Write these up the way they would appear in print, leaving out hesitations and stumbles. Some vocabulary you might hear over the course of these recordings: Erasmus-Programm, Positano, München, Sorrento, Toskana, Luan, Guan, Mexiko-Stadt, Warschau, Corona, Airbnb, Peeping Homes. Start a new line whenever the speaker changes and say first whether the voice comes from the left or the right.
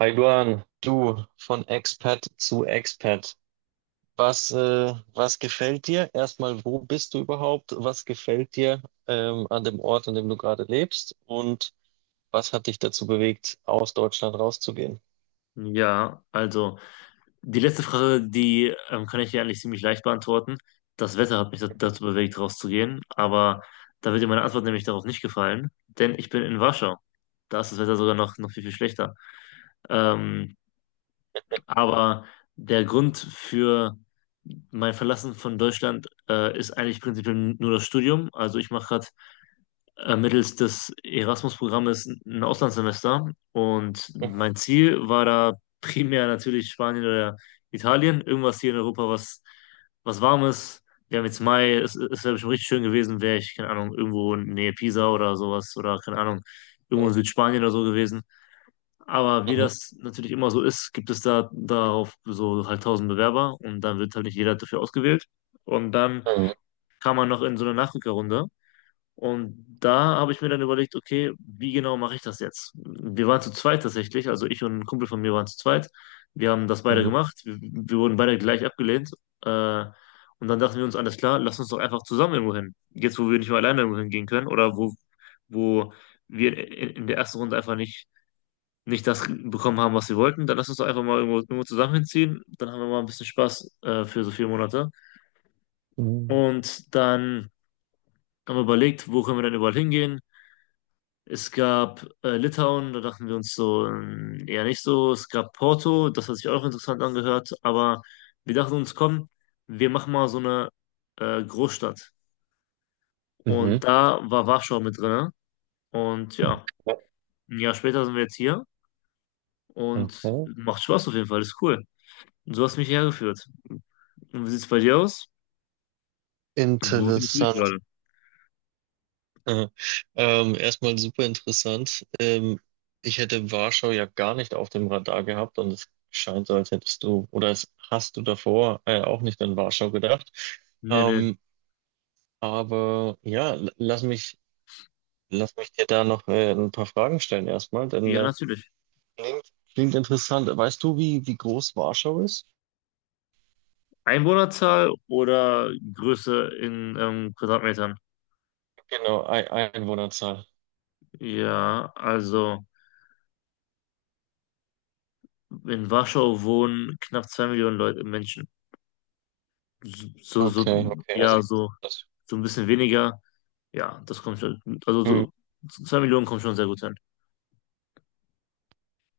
right: Hi Guan, du von Expat zu Expat. Was, was gefällt dir? Erstmal, wo bist du überhaupt? Was gefällt dir an dem Ort, an dem du gerade lebst? Und was hat dich dazu bewegt, aus Deutschland rauszugehen?
left: Ja, also die letzte Frage, die kann ich dir eigentlich ziemlich leicht beantworten. Das Wetter hat mich dazu bewegt, rauszugehen, aber da wird dir meine Antwort nämlich darauf nicht gefallen, denn ich bin in Warschau. Da ist das Wetter sogar noch viel, viel schlechter. Ähm, aber der Grund für mein Verlassen von Deutschland ist eigentlich prinzipiell nur das Studium. Also ich mache gerade mittels des Erasmus-Programmes ein Auslandssemester. Und
right: Mhm.
left: mein Ziel war da primär natürlich Spanien oder Italien, irgendwas hier in Europa, was warm ist. Wir haben jetzt Mai, es wäre bestimmt richtig schön gewesen, wäre ich, keine Ahnung, irgendwo in Nähe Pisa oder sowas oder keine Ahnung, irgendwo in Südspanien oder so gewesen. Aber wie
right: Mhm.
left: das natürlich immer so ist, gibt es da darauf so halt tausend Bewerber und dann wird halt nicht jeder dafür ausgewählt. Und dann
right: Mhm.
left: kam man noch in so eine Nachrückerrunde und da habe ich mir dann überlegt, okay, wie genau mache ich das jetzt? Wir waren zu zweit tatsächlich, also ich und ein Kumpel von mir waren zu zweit. Wir haben das beide
right: Mhm.
left: gemacht. Wir wurden beide gleich abgelehnt. Äh, und dann dachten wir uns, alles klar, lass uns doch einfach zusammen irgendwo hin. Jetzt, wo wir nicht mehr alleine irgendwo hingehen können oder wo wir in der ersten Runde einfach nicht das bekommen haben, was wir wollten, dann lass uns doch einfach mal irgendwo zusammen hinziehen. Dann haben wir mal ein bisschen Spaß für so 4 Monate.
right: Mhm.
left: Und dann haben wir überlegt, wo können wir denn überall hingehen? Es gab Litauen, da dachten wir uns so, eher nicht so. Es gab Porto, das hat sich auch interessant angehört, aber wir dachten uns, komm, wir machen mal so eine Großstadt.
right: Mhm.
left: Und da war Warschau mit drin. Und ja,
right: Ja.
left: 1 Jahr später sind wir jetzt hier und
right: Okay.
left: macht Spaß auf jeden Fall, ist cool. Und so hast du mich hergeführt. Und wie sieht's bei dir aus? Wo findest du dich
right: Interessant.
left: gerade?
right: Aha. Erstmal super interessant. Ich hätte Warschau ja gar nicht auf dem Radar gehabt, und es scheint so, als hättest du oder als hast du davor auch nicht an Warschau gedacht.
left: Nee, nee.
right: Ähm, aber ja, lass mich dir da noch ein paar Fragen stellen erstmal, denn
left: Ja, natürlich.
right: klingt, klingt interessant. Weißt du, wie, wie groß Warschau ist?
left: Einwohnerzahl oder Größe in Quadratmetern?
right: Genau, Einwohnerzahl.
left: Ja, also. In Warschau wohnen knapp 2 Millionen Leute, Menschen. So, so,
right: Okay,
left: so,
right: okay,
left: ja,
right: also
left: so,
right: das.
left: so ein bisschen weniger. Ja, das kommt schon. Also
right: Hm,
left: so, 2 Millionen kommt schon sehr gut hin.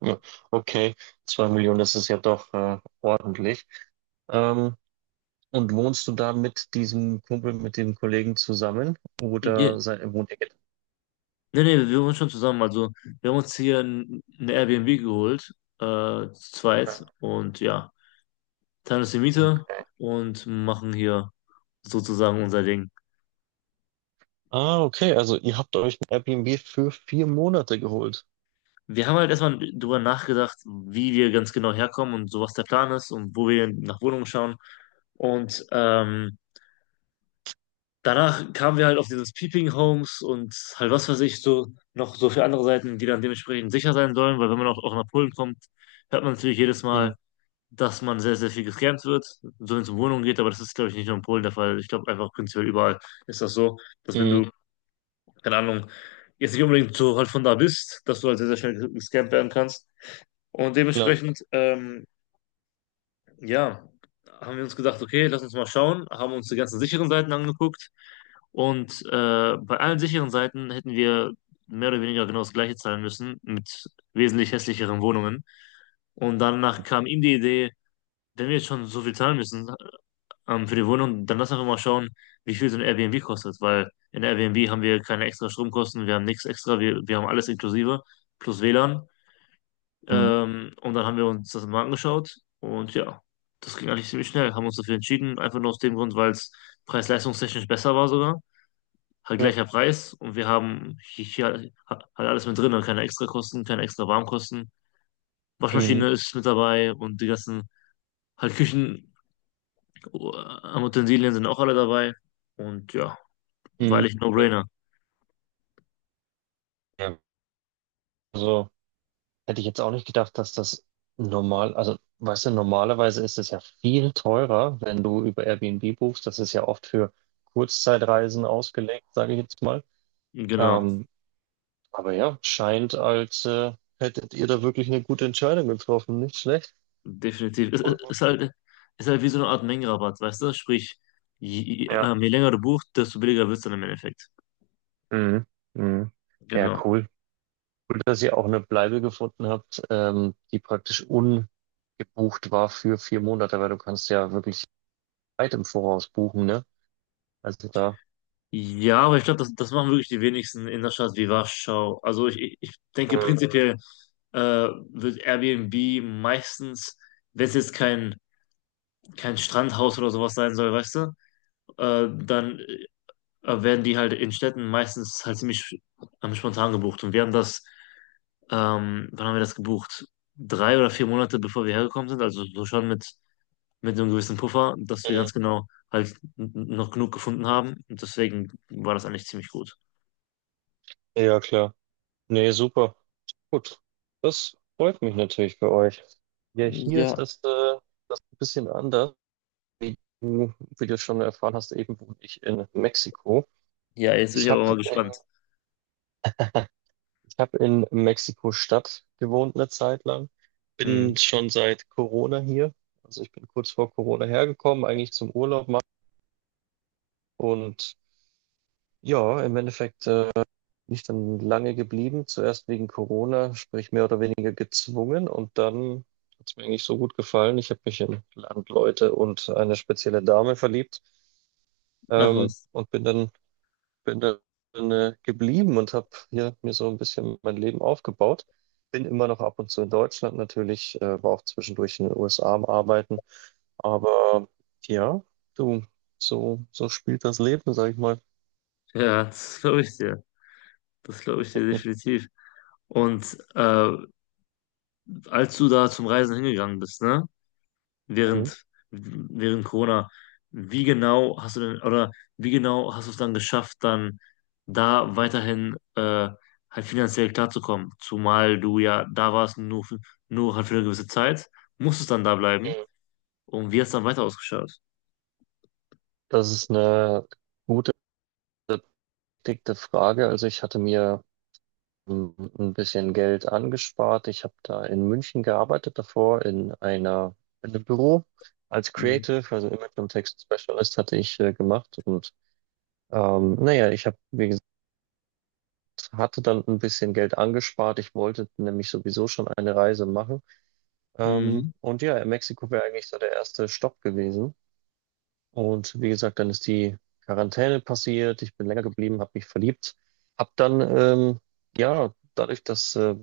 right: ja, okay, 2 Millionen, das ist ja doch ordentlich. Ähm, Und wohnst du da mit diesem Kumpel, mit dem Kollegen zusammen?
left: Ja,
right: Oder sei, wohnt ihr getrennt?
left: nee, nee, wir wohnen schon zusammen. Also wir haben uns hier eine Airbnb geholt, äh, zu zweit. Und ja, teilen uns die Miete
right: Okay.
left: und machen hier sozusagen unser Ding.
right: Ah, okay. Also ihr habt euch ein Airbnb für 4 Monate geholt.
left: Wir haben halt erstmal drüber nachgedacht, wie wir ganz genau herkommen und so, was der Plan ist und wo wir nach Wohnungen schauen. Und danach kamen wir halt auf dieses Peeping Homes und halt was weiß ich, so noch so für andere Seiten, die dann dementsprechend sicher sein sollen, weil wenn man auch nach Polen kommt, hört man natürlich jedes Mal,
right: Mhm.
left: dass man sehr, sehr viel gescammt wird, so wenn es um Wohnungen geht, aber das ist, glaube ich, nicht nur in Polen der Fall. Ich glaube einfach prinzipiell überall ist das so, dass wenn
right: Mhm.
left: du, keine Ahnung, jetzt nicht unbedingt so halt von da bist, dass du halt sehr, sehr schnell gescammt werden kannst. Und
right: Klar.
left: dementsprechend, ja, haben wir uns gedacht, okay, lass uns mal schauen, haben uns die ganzen sicheren Seiten angeguckt und bei allen sicheren Seiten hätten wir mehr oder weniger genau das gleiche zahlen müssen, mit wesentlich hässlicheren Wohnungen. Und danach kam ihm die Idee, wenn wir jetzt schon so viel zahlen müssen für die Wohnung, dann lass einfach mal schauen, wie viel so ein Airbnb kostet, weil in Airbnb haben wir keine extra Stromkosten, wir haben nichts extra, wir haben alles inklusive, plus WLAN.
right: Mhm.
left: Und dann haben wir uns das mal angeschaut und ja, das ging eigentlich ziemlich schnell, haben uns dafür entschieden, einfach nur aus dem Grund, weil es preis-leistungstechnisch besser war sogar halt
right: Ja.
left: gleicher Preis und wir haben hier, hier halt alles mit drin, also keine Extrakosten, keine extra Warmkosten.
right: Mhm.
left: Waschmaschine ist mit dabei und die ganzen halt Küchen Utensilien sind auch alle dabei und ja, weil
right: Mhm.
left: ich
right: Mhm.
left: No-Brainer.
right: Ja. Also hätte ich jetzt auch nicht gedacht, dass das normal, also weißt du, normalerweise ist es ja viel teurer, wenn du über Airbnb buchst. Das ist ja oft für Kurzzeitreisen ausgelegt, sage ich jetzt mal.
left: Genau,
right: Ähm, Aber ja, scheint, als hättet ihr da wirklich eine gute Entscheidung getroffen. Nicht schlecht.
left: definitiv. Ist halt ist halt wie so eine Art Mengenrabatt, weißt du? Sprich,
right: Ja.
left: je länger du buchst, desto billiger wird's dann im Endeffekt.
right: Mhm. Mhm. Ja,
left: Genau.
right: cool. Cool, dass ihr auch eine Bleibe gefunden habt, die praktisch ungebucht war für 4 Monate, weil du kannst ja wirklich weit im Voraus buchen, ne? Also da.
left: Ja, aber ich glaube, das machen wirklich die wenigsten in einer Stadt wie Warschau. Also ich denke
right: Mhm.
left: prinzipiell wird Airbnb meistens, wenn es jetzt kein Strandhaus oder sowas sein soll, weißt du, dann werden die halt in Städten meistens halt ziemlich spontan gebucht. Und wir haben wann haben wir das gebucht? Drei oder 4 Monate bevor wir hergekommen sind, also so schon mit so einem gewissen Puffer, dass wir
right: Mhm.
left: ganz genau halt noch genug gefunden haben. Und deswegen war das eigentlich ziemlich gut.
right: Ja, klar. Nee, super. Gut. Das freut mich natürlich für euch. Ja, hier ist
left: Ja,
right: das, das ein bisschen anders, wie du schon erfahren hast, eben wohne ich in Mexiko.
left: ja, jetzt bin ich
right: Ich habe
left: aber mal
right: in,
left: gespannt.
right: ich hab in Mexiko-Stadt gewohnt eine Zeit lang.
left: Mhm.
right: Bin schon seit Corona hier. Also ich bin kurz vor Corona hergekommen, eigentlich zum Urlaub machen. Und ja, im Endeffekt bin ich dann lange geblieben. Zuerst wegen Corona, sprich mehr oder weniger gezwungen. Und dann hat es mir eigentlich so gut gefallen. Ich habe mich in Landleute und eine spezielle Dame verliebt,
left: Ach was.
right: und bin dann geblieben und habe hier mir so ein bisschen mein Leben aufgebaut. Bin immer noch ab und zu in Deutschland natürlich, war auch zwischendurch in den USA am Arbeiten. Aber ja, du, so, so spielt das Leben, sag ich mal.
left: Ja, das glaube ich dir. Das glaube ich dir definitiv. Und als du da zum Reisen hingegangen bist, ne?
right: Mhm.
left: Während, während Corona, wie genau hast du denn, oder wie genau hast du es dann geschafft, dann da weiterhin halt finanziell klarzukommen? Zumal du ja da warst, nur, nur halt für eine gewisse Zeit, musstest dann da bleiben.
right: Mhm.
left: Und wie hast du dann weiter ausgeschaut?
right: Das ist eine gute, dicke Frage. Also ich hatte mir mm, ein bisschen Geld angespart. Ich habe da in München gearbeitet davor in einer, in einem Büro als
left: Mhm.
right: Creative, also Image und Text Specialist hatte ich gemacht und naja, ich habe wie gesagt, hatte dann ein bisschen Geld angespart. Ich wollte nämlich sowieso schon eine Reise machen.
left: Mhm.
right: Und ja, Mexiko wäre eigentlich so der erste Stopp gewesen. Und wie gesagt, dann ist die Quarantäne passiert. Ich bin länger geblieben, habe mich verliebt. Hab dann, ja, dadurch, dass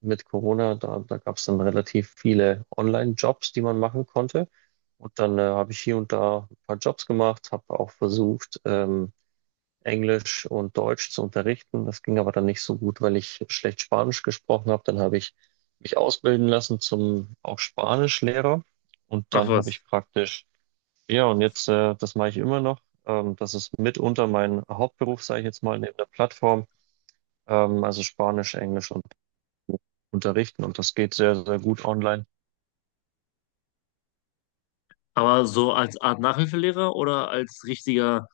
right: mit Corona, da, da gab es dann relativ viele Online-Jobs, die man machen konnte. Und dann habe ich hier und da ein paar Jobs gemacht, habe auch versucht, Englisch und Deutsch zu unterrichten. Das ging aber dann nicht so gut, weil ich schlecht Spanisch gesprochen habe. Dann habe ich mich ausbilden lassen zum auch Spanischlehrer und
left: Ach
right: dann habe
left: was.
right: ich praktisch, ja, und jetzt, das mache ich immer noch. Das ist mitunter mein Hauptberuf, sage ich jetzt mal, neben der Plattform. Also Spanisch, Englisch und unterrichten, und das geht sehr, sehr gut online.
left: Aber so als Art Nachhilfelehrer oder als richtiger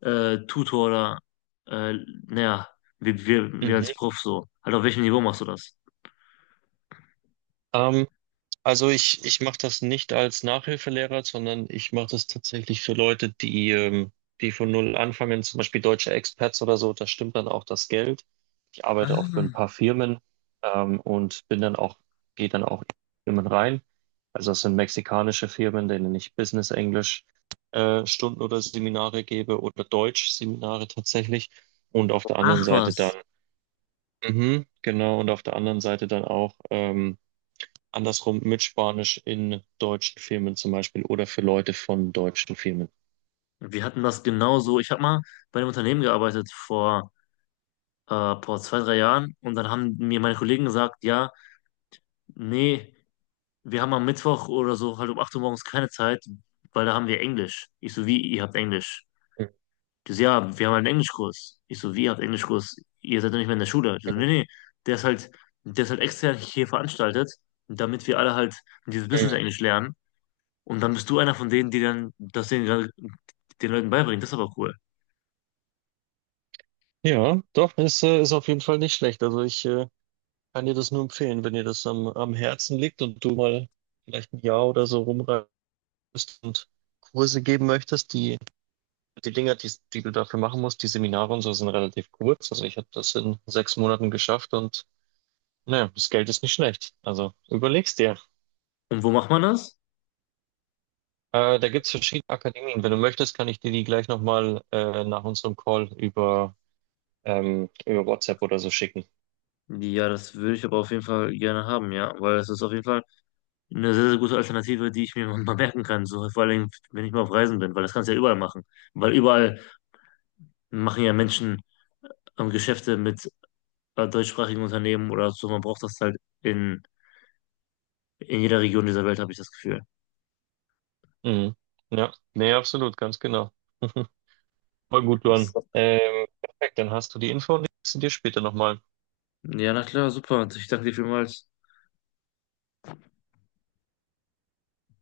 left: Tutor oder äh, naja, wie als
right: Mhm.
left: Prof so? Halt auf welchem Niveau machst du das?
right: Ähm, Also ich mache das nicht als Nachhilfelehrer, sondern ich mache das tatsächlich für Leute, die, die von null anfangen, zum Beispiel deutsche Expats oder so, da stimmt dann auch das Geld. Ich
left: Ah.
right: arbeite auch für ein paar Firmen, und bin dann auch, gehe dann auch in Firmen rein. Also das sind mexikanische Firmen, denen ich Business Englisch, Stunden oder Seminare gebe oder Deutsch-Seminare tatsächlich. Und auf der anderen
left: Ach
right: Seite dann,
left: was.
right: mhm, genau, und auf der anderen Seite dann auch, andersrum mit Spanisch in deutschen Filmen zum Beispiel oder für Leute von deutschen Filmen.
left: Wir hatten das genauso. Ich habe mal bei einem Unternehmen gearbeitet vor zwei, drei Jahren und dann haben mir meine Kollegen gesagt, ja, nee, wir haben am Mittwoch oder so halt um 8 Uhr morgens keine Zeit, weil da haben wir Englisch. Ich so, wie, ihr habt Englisch?
right: Mhm.
left: Die so, ja, wir haben halt einen Englischkurs. Ich so, wie, ihr habt Englischkurs? Ihr seid doch nicht mehr in der Schule. Die so, nee, nee, der ist halt, der ist halt extern hier veranstaltet, damit wir alle halt dieses Business
right: Mhm.
left: Englisch lernen. Und dann bist du einer von denen, die dann den Leuten beibringen. Das ist aber cool.
right: Ja, doch, ist, ist auf jeden Fall nicht schlecht. Also ich kann dir das nur empfehlen, wenn dir das am, am Herzen liegt und du mal vielleicht ein Jahr oder so rumreist und Kurse geben möchtest. Die, die Dinger, die, die du dafür machen musst, die Seminare und so sind relativ kurz. Also ich habe das in 6 Monaten geschafft und naja, das Geld ist nicht schlecht. Also überleg's dir.
left: Und wo macht man das?
right: Da gibt es verschiedene Akademien. Wenn du möchtest, kann ich dir die gleich nochmal nach unserem Call über, über WhatsApp oder so schicken.
left: Ja, das würde ich aber auf jeden Fall gerne haben, ja, weil es ist auf jeden Fall eine sehr, sehr gute Alternative, die ich mir mal merken kann, so vor allem, wenn ich mal auf Reisen bin, weil das kannst du ja überall machen, weil überall machen ja Menschen Geschäfte mit bei deutschsprachigen Unternehmen oder so. Man braucht das halt in, in jeder Region dieser Welt, habe ich das Gefühl.
right: Mhm. Ja, nee, absolut, ganz genau. Voll gut,
left: Das,
right: Luan. Perfekt, dann hast du die Info und liest sie dir später nochmal.
left: Ja, na klar, super. Ich danke dir vielmals.